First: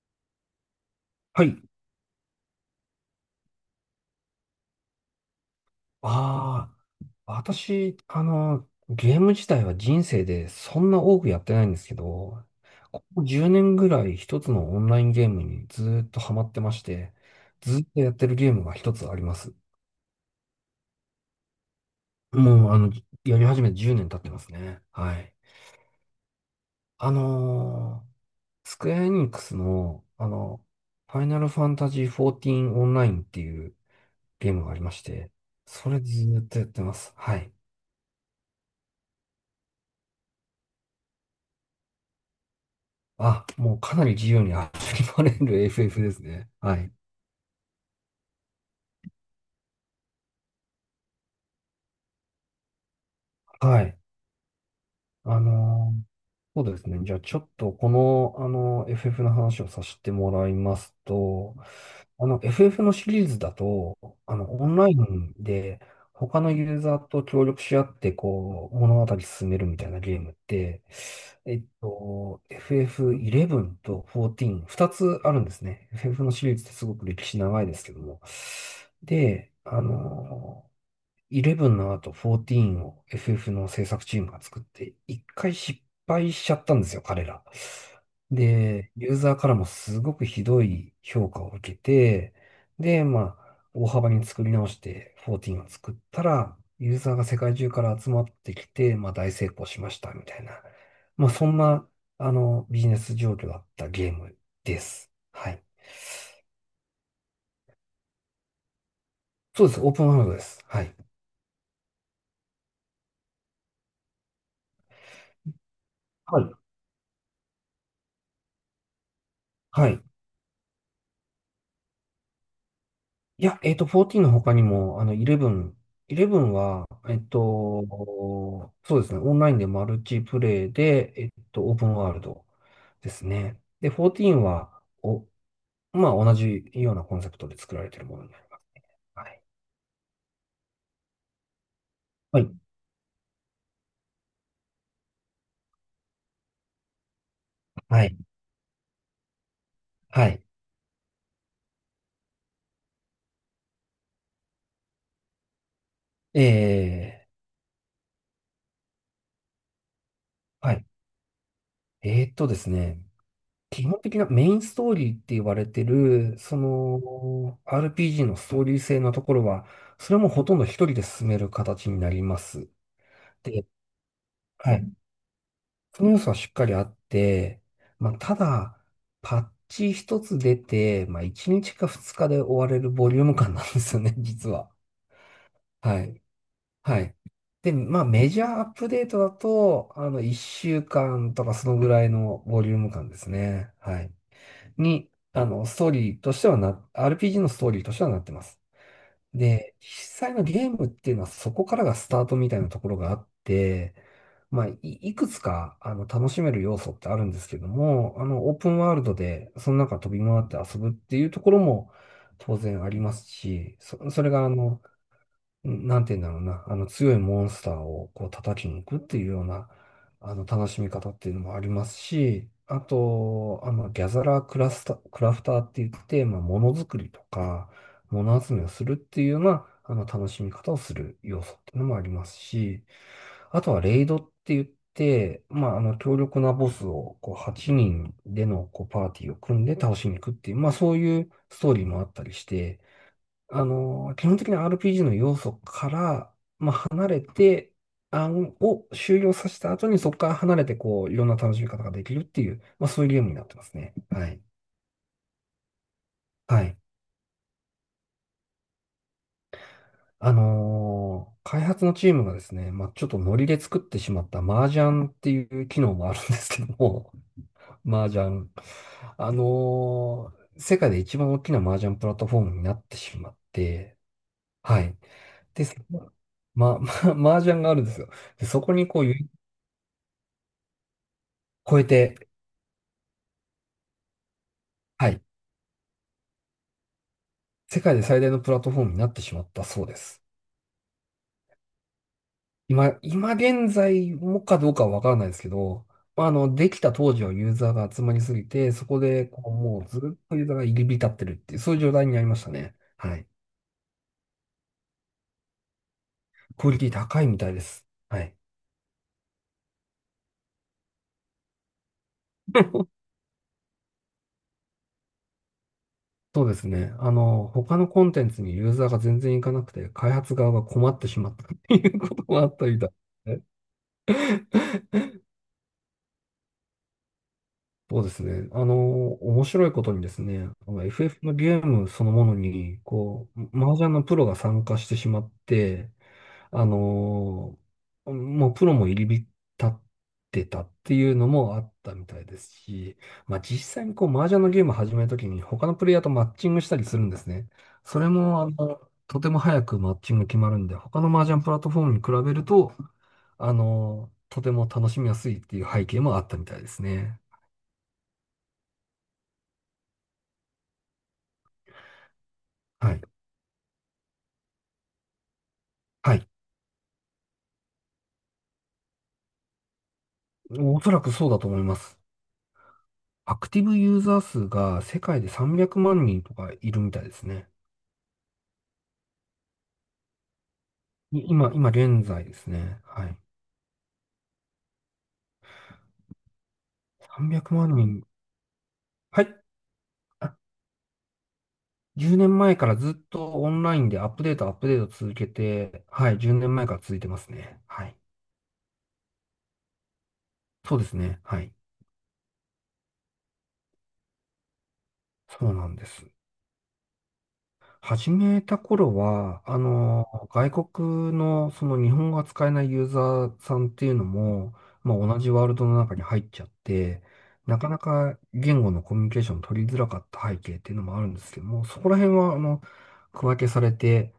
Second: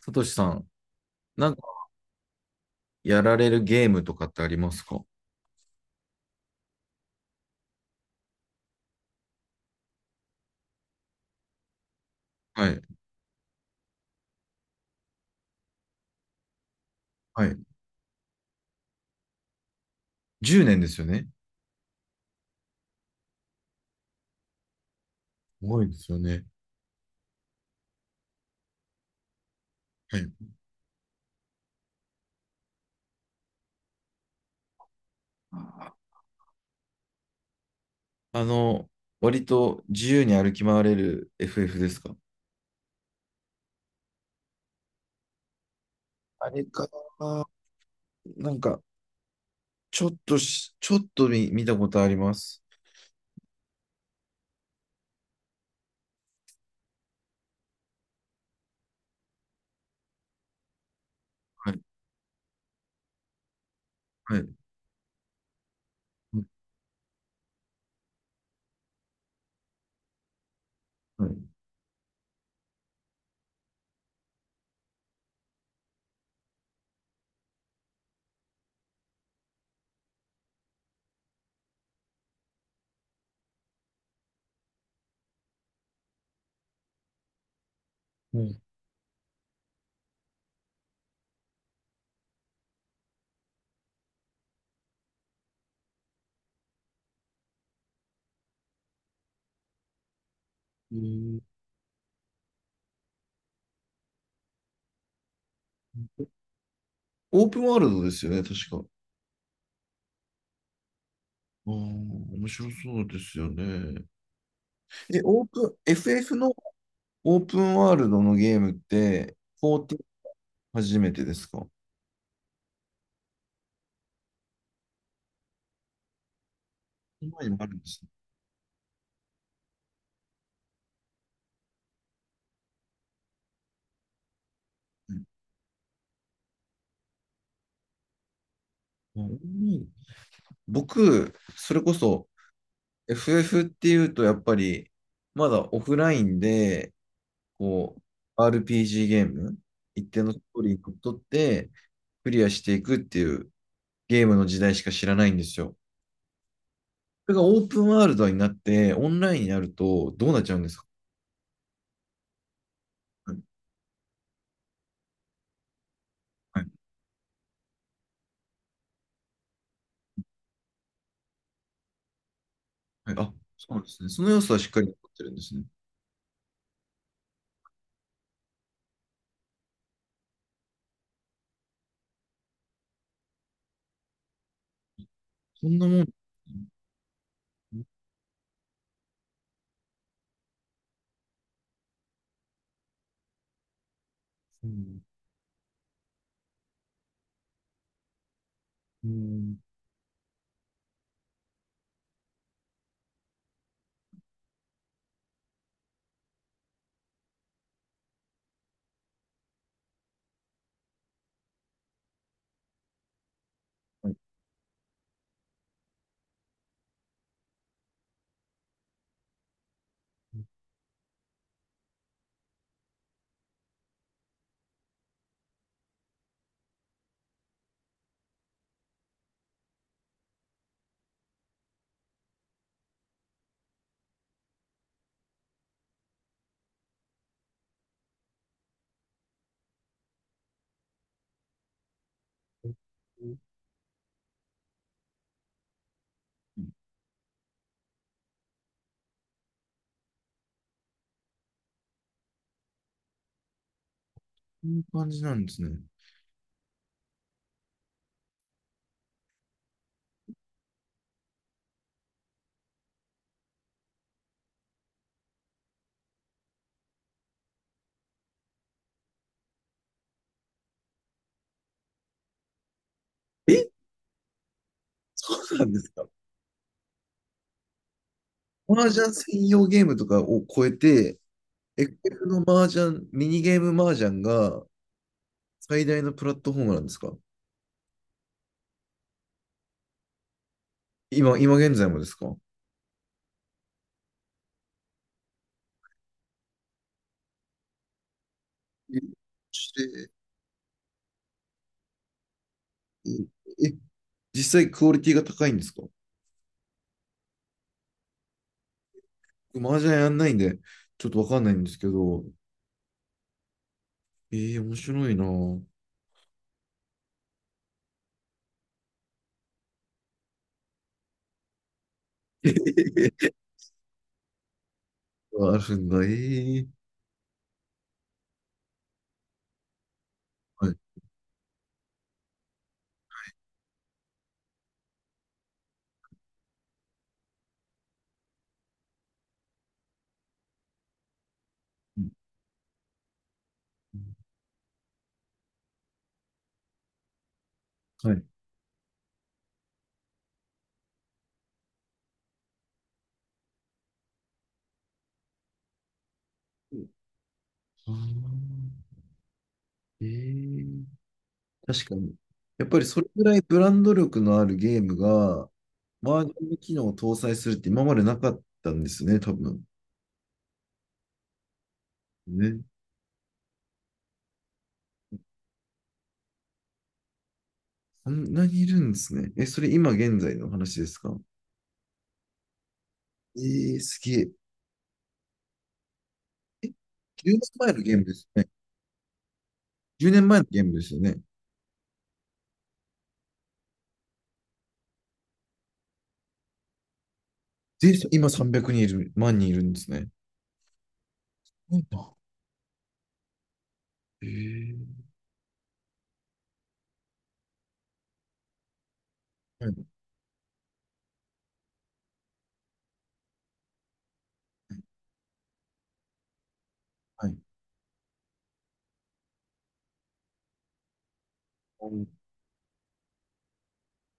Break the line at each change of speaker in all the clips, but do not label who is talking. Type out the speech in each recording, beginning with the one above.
さとしさん、
は
なんか
い。
やられるゲームとかってありますか？
ああ、私、ゲーム自体は人生でそんな多くやってないんですけど、
はい。
ここ10年ぐらい一つのオンラインゲームにずーっとハマってまして、
はい。
ずーっとやってるゲームが一つあります。
10年ですよね。
もう、やり始めて10年経ってますね。はい。
すごいですよね。
あのースクエアエニックスの、
はい。
ファイナルファンタジー14オンラインっていうゲームがありまして、それずーっとやってます。はい。
あの、割と自由に歩き回れる FF ですか？
あ、もうかなり自由に遊びまれる FF ですね。
あれ
は
か
い。
な、なんか、ちょっと見たことあります。
はい。あのーそうですね。じゃあちょっとこの、FF の話をさせてもらいますと、
はい。
FF のシリーズだと、
はい。
オンラインで
は
他
い。
のユーザーと協力し合って、こう、物語進めるみたいなゲームって、
はい。
FF11 と14、2つあるんですね。FF のシリーズってすごく歴史長いですけども。で、11の後14を FF の制作チームが作って、一回失敗しちゃったんですよ、彼ら。
えー
で、ユーザーからもすごくひどい評価を受けて、で、まあ、大幅に作り直して14を作ったら、ユーザーが世界中から集まってきて、まあ大成功しました、みたいな。まあそんな、ビジネス状況だったゲームです。はい。
オープンワールドですよね、確か。
そうです。オープンワールドです。はい。
ああ、面白そうですよね。で、オープン、FF
はい。
のオープンワールドのゲームって、14
はい。
初めてですか？
いや、14の他にも、11は、
前にもあるんですね。
そうですね、オンラインでマルチプレイで、オープンワールドですね。で、14は、まあ、同じようなコンセプトで作られているものになります。
あう
はい。
ん、僕、それこそ
はい。
FF っていうと、やっぱり、まだオフラインで、こ
はい。
RPG ゲーム、一定
は
のス
い。
トーリーにのっとって、クリアしていくっていうゲームの時代しか知らないんですよ。
え
それがオープンワールドになって、オンラインになると、どうなっちゃうんで
は
すか？
い。ですね、
はい。
基本的なメインストーリーって言われてる、そ
はい。
の、RPG のストーリー性のところは、それもほとんど一人で進める形になります。
はい。あ、そうなんですね。その要素はしっ
は
かり
い。
残ってるんですね。
その要素はしっかりあって、まあ、ただ、パッチ一つ出て、まあ、1日か2日で終われるボリューム感なんですよね、実は。
そんな
は
もん。
い。はい。で、まあ、メジャーアップデートだと、1週間とかそのぐらいのボリューム感ですね。はい。
うん
に、ストーリーとしてはな、RPG のストーリーとしてはなってます。
うん。
で、実際のゲームっていうのはそこからがスタートみたいなところがあって、まあ、いくつか、楽しめる要素ってあるんですけども、オープンワールドで、その中飛び回って遊ぶっていうところも当然ありますし、
はい。
それが、なんて言うんだろうな、あの強いモンスターをこう叩きに行くっていうような、あの楽しみ方っていうのもありますし、あと、ギャザラークラスタ、クラフターって言って、まあ、ものづくりとか、もの集めをするっていうような、楽しみ方をする要素っていうのもありますし、あとはレイドって言って、まあ、強力なボスを、こう、8人での、こう、パーティーを組んで倒しに行くっていう、まあ、そういうストーリーもあったりして、基本的な RPG の要素から離れて、案を終了させた後にそこから離れて、こう、いろんな楽しみ方ができるっていう、まあそういうゲームになってますね。はい。
こういう感じなんですね。
はい。開発のチームがですね、まあちょっとノリで作ってしまった麻雀っていう機能もあるんですけども、麻雀。世界で一番大きな麻雀プラットフォームになってしまっ
え、
て、はい。
そうな
で、
んですか？
麻雀があるんですよ。で、そこに
麻
こう、
雀専用ゲームとかを超えて、
超え
エフエフ
て、
の麻雀、ミニゲーム麻雀が
はい、
最大のプラットフォームなんですか？
世界で最大のプラットフォームになってしまったそうです。
今現在もですか？
今現在もかどうかはわからないですけど、まあ、できた当時はユーザーが集まりすぎて、そ
え、
こでこう
し
もうず
て
っとユーザーが入り浸ってるっていう、そういう状態になりましたね。
え、
はい。
え実際クオリティが高いんですか？
クオリティ高いみたいです。はい。
麻雀やんないんで、ちょっとわかんないんですけど、面白いなぁ。
そうですね。他のコンテンツにユーザーが全然いかなくて、開発側が困ってしまったっていうこともあったみたいで すね。
あるんだ、えー。
そうですね。面白いことにですね、
は
あ
い。
の FF のゲームそのものに、こう、麻雀のプロが参加してしまって、あの、もうプロも入り浸ってたっていうのもあったみたいですし、まあ実際にこう、麻雀のゲームを始めるときに他のプレイヤーとマッチングしたりするんですね。それ
はい。
も、とても早くマッチング決まるんで、他の麻雀プラットフォームに比べると、とても楽しみやすいっていう背景もあったみたいですね。
あー。えー。確かに。やっぱり
は
そ
い。
れぐらいブランド力のあるゲームが、
は
バー
い。
ジョンの機能を搭載するって今までなかったんですね、多分。
おそらくそうだと思います。
ね。
アクティブユーザー数が世界で300万人とかいるみたいですね。
そんなにいるんですね。え、それ今現在の話ですか？
今現在ですね。はい。
えー、すげえ。え、1年
300
前
万
のゲーム
人。
ですね。
はい。
10年
あ
前のゲームですよね。
10年前からずっとオンラインでアップデート、アップデート続けて、はい。10年前から続いてますね。は
で、
い。
今300人いる、万人いるんですね。
そうですね。はい。
はいな。えー。
そうなんです。始めた頃は、
はい。
外国のその日本語が使えないユーザーさんっていうのも、まあ、同じワールドの中に入っちゃって、なかなか言語のコミュニケーション取りづらかった背景っていうのもあるんですけども、そ
は
こら
い、
辺は、区分けされて、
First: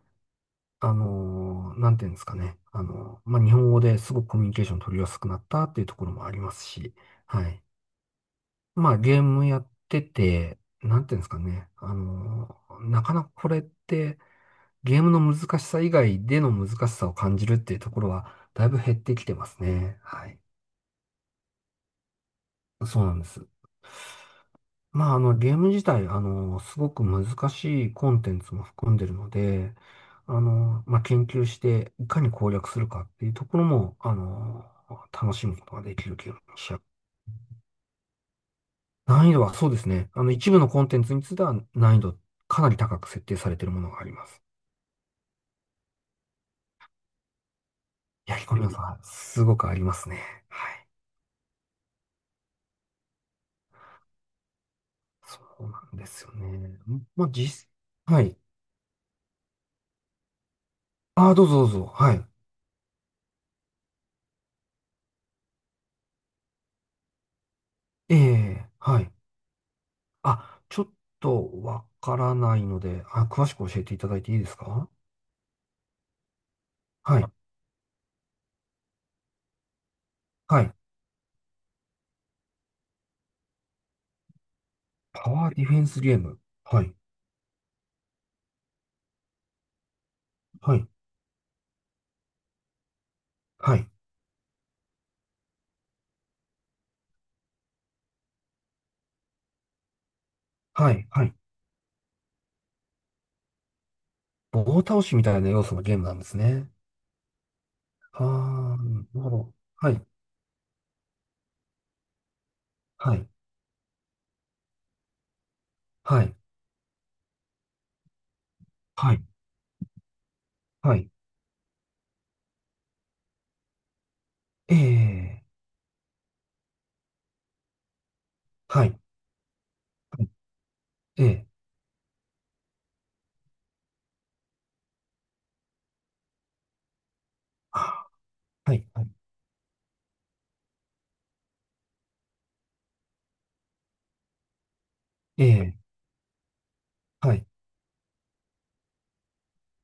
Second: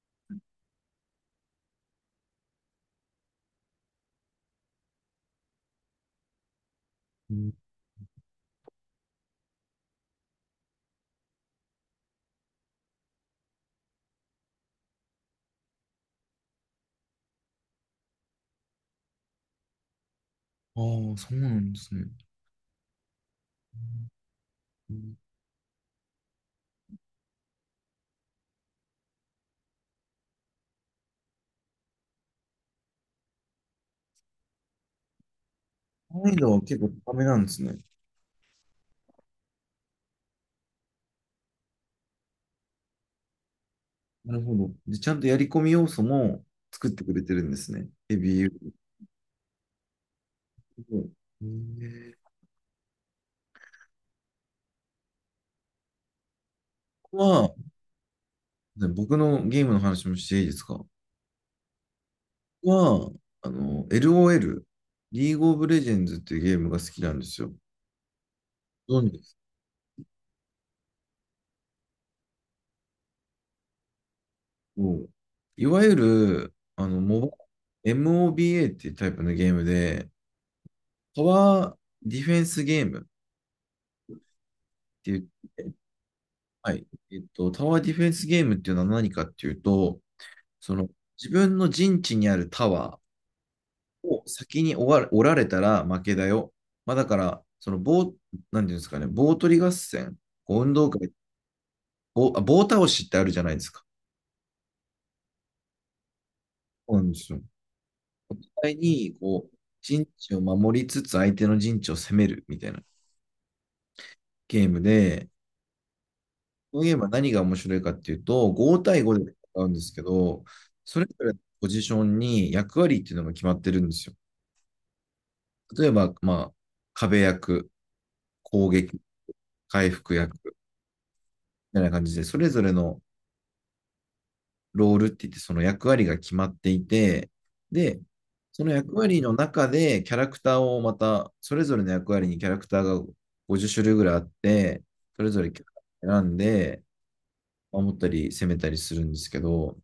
なんていうんですかね、まあ、日本語ですごくコミュニケーション取りやすくなったっていうところもありますし、
う
は
ん。
い。まあ、ゲームやってて、なんていうんですかね、なかなかこれって、ゲームの難しさ以外での難しさを感じるっていうところは、だいぶ減ってきてますね。はい。
ああ、そうなんですね。
そうなんです。
う
まあ、
イ
ゲーム自体、すごく難しいコンテンツも含んでるので、まあ、研究して、いかに攻略するかっていうところも、楽しむことができる
難
ゲー
易
ム
度
に
は
しちゃ
結
う。
構高めなんですね。
難易度はそうですね。一部のコンテンツについては難易度かなり高く設定されているものがありま
なる
す。
ほど。で、ちゃんとやり込み要素も作ってくれてるんですね。ヘ
い
ビー
や、彦宮
ユ
さん、すごくありますね。はい、
ーもえー。
そうなんですよね。
ここ
まあ、
は、
はい。
ね、僕のゲームの話もしていいですか？こ
ああ、どうぞどうぞ。はい。
こは、あの、LOL、リーグオブレジェンズっていうゲームが好きなんですよ。
ええ、
ご
は
存
い。
知ですか？
あ、ちょっとわからないので、あ、詳しく教えていただいていいですか？
ういわゆる、
はい。
MOBA っていうタイプのゲームで、
はい。
タワーディフェンスゲームってい
パ
う、
ワーディフェンスゲーム。
は
は
い、
い。
タワーディフェンスゲームっていうのは何かっていうと、そ
はい。
の、自分の陣地にあるタワー
はい。
を先に終わおられたら負けだよ。まあ、だから、その棒、なんていうんですかね、棒取り合戦、こう運動
はい。
会、
はい。
棒倒しってあるじゃないですか。
棒倒しみたいな要素のゲームなんですね。
そうなんですよ。
あ
実際
あ、な
に、
るほど。はい。
陣地を守りつつ相手の陣地を攻めるみたいな
はい。
ゲームで、
はい。
このゲームは何が面白いかっていうと、5対
は
5
い。
で戦うんですけど、
は
それ
い。
ぞれのポジションに役割っていうのが決まってるんですよ。
ええ、
例えば、まあ、壁役、攻
は
撃、
い。
回復
はい、
役
ええ、
みたいな感じで、それぞれのロールって言ってその役割が決まっていて、で、
あ、
その
はい。
役
はい。
割の中でキャラクターをまた、それぞれの役割にキャラクターが50種類ぐらいあって、それぞ
え
れキャ
え、
ラ選んで、
はい。
守ったり攻めたりするんですけど、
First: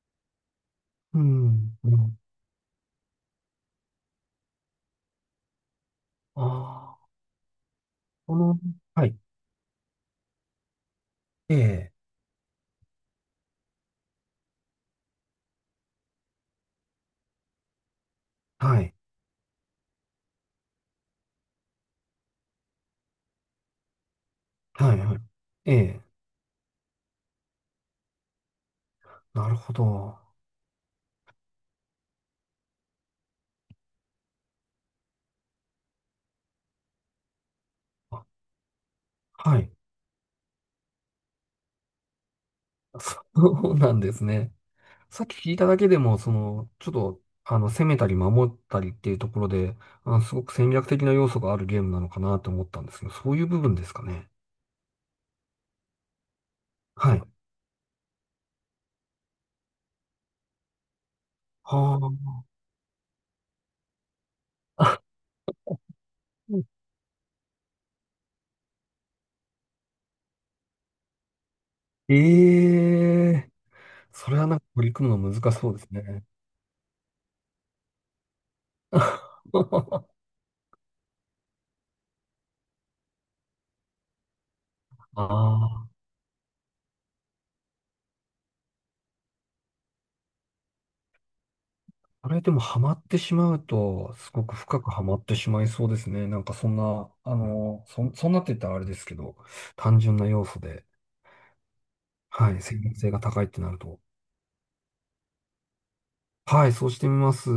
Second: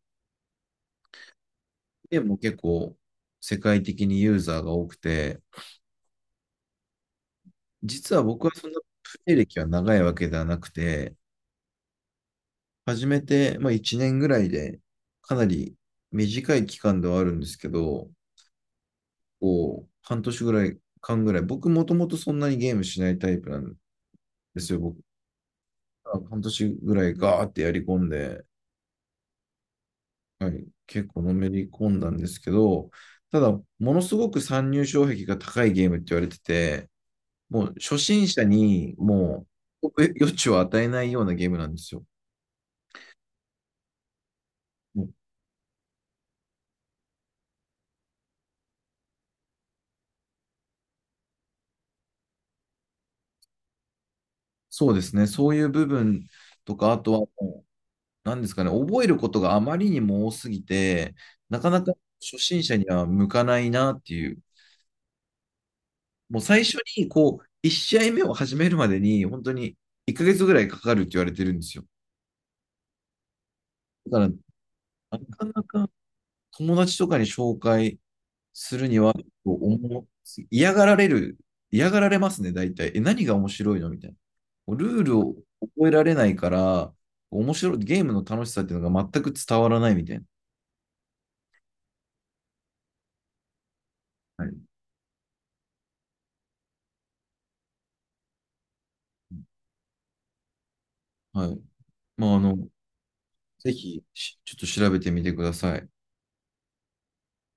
うん。う
で
ん、
も結構世界的にユーザーが多くて、
ああ。
実は
こ
僕は
の、
そんな
はい、
プレイ歴は長いわけではなくて、
ええ、
始めて、まあ、1年ぐらいでかなり短い期間ではあるんですけど、
はい、
半年ぐらい、間ぐらい、僕もともとそんなにゲームしないタイプなんですよ。
は
僕
い、はい、ええ、
が半年ぐらいガーってやり込んで、
なるほど。
はい、結構のめり込んだんですけど、ただ、ものすごく参入障壁が高いゲームって言われてて、もう初
あ、
心者にも
はい、
う余地を与えないようなゲームなんですよ。
そうなんですね。
もう
さっき聞いただけでも、その、ちょっと、攻めたり守ったりっていうところで、すごく戦略的な要素があるゲームなのかなと思ったんですけど、そういう部分ですかね。
そうですね、そういう部分とか、あと
は
は
い。
もう、なんですかね、覚えることがあまりにも多すぎて、なかなか
は
初心者には向かないなっていう、
あ。
もう最初に、1試合目を始めるまでに、本当に1ヶ月ぐらいかかるって言われてるんですよ。
ええ、
だか
それはな
ら、
んか取り組む
な
の
か
難し
な
そうです
か
ね。
友達とかに紹介するには、思 う嫌がられる、嫌がられますね、大体。え、何が面白いのみたいな。ルール
あ
を覚えられないから、面白い、ゲームの楽しさっていうのが全く伝わらないみたいな。
あれでもハマってしまうと、すご
は
く
い。
深くハマってしまいそうですね。なんかそんな、そんなって言ったらあれですけど、単純な要素で、
はい。まあ、
はい、専門性が高いってな
ぜ
ると。
ひ、ちょっと調べてみてください。
はい、そうしてみます。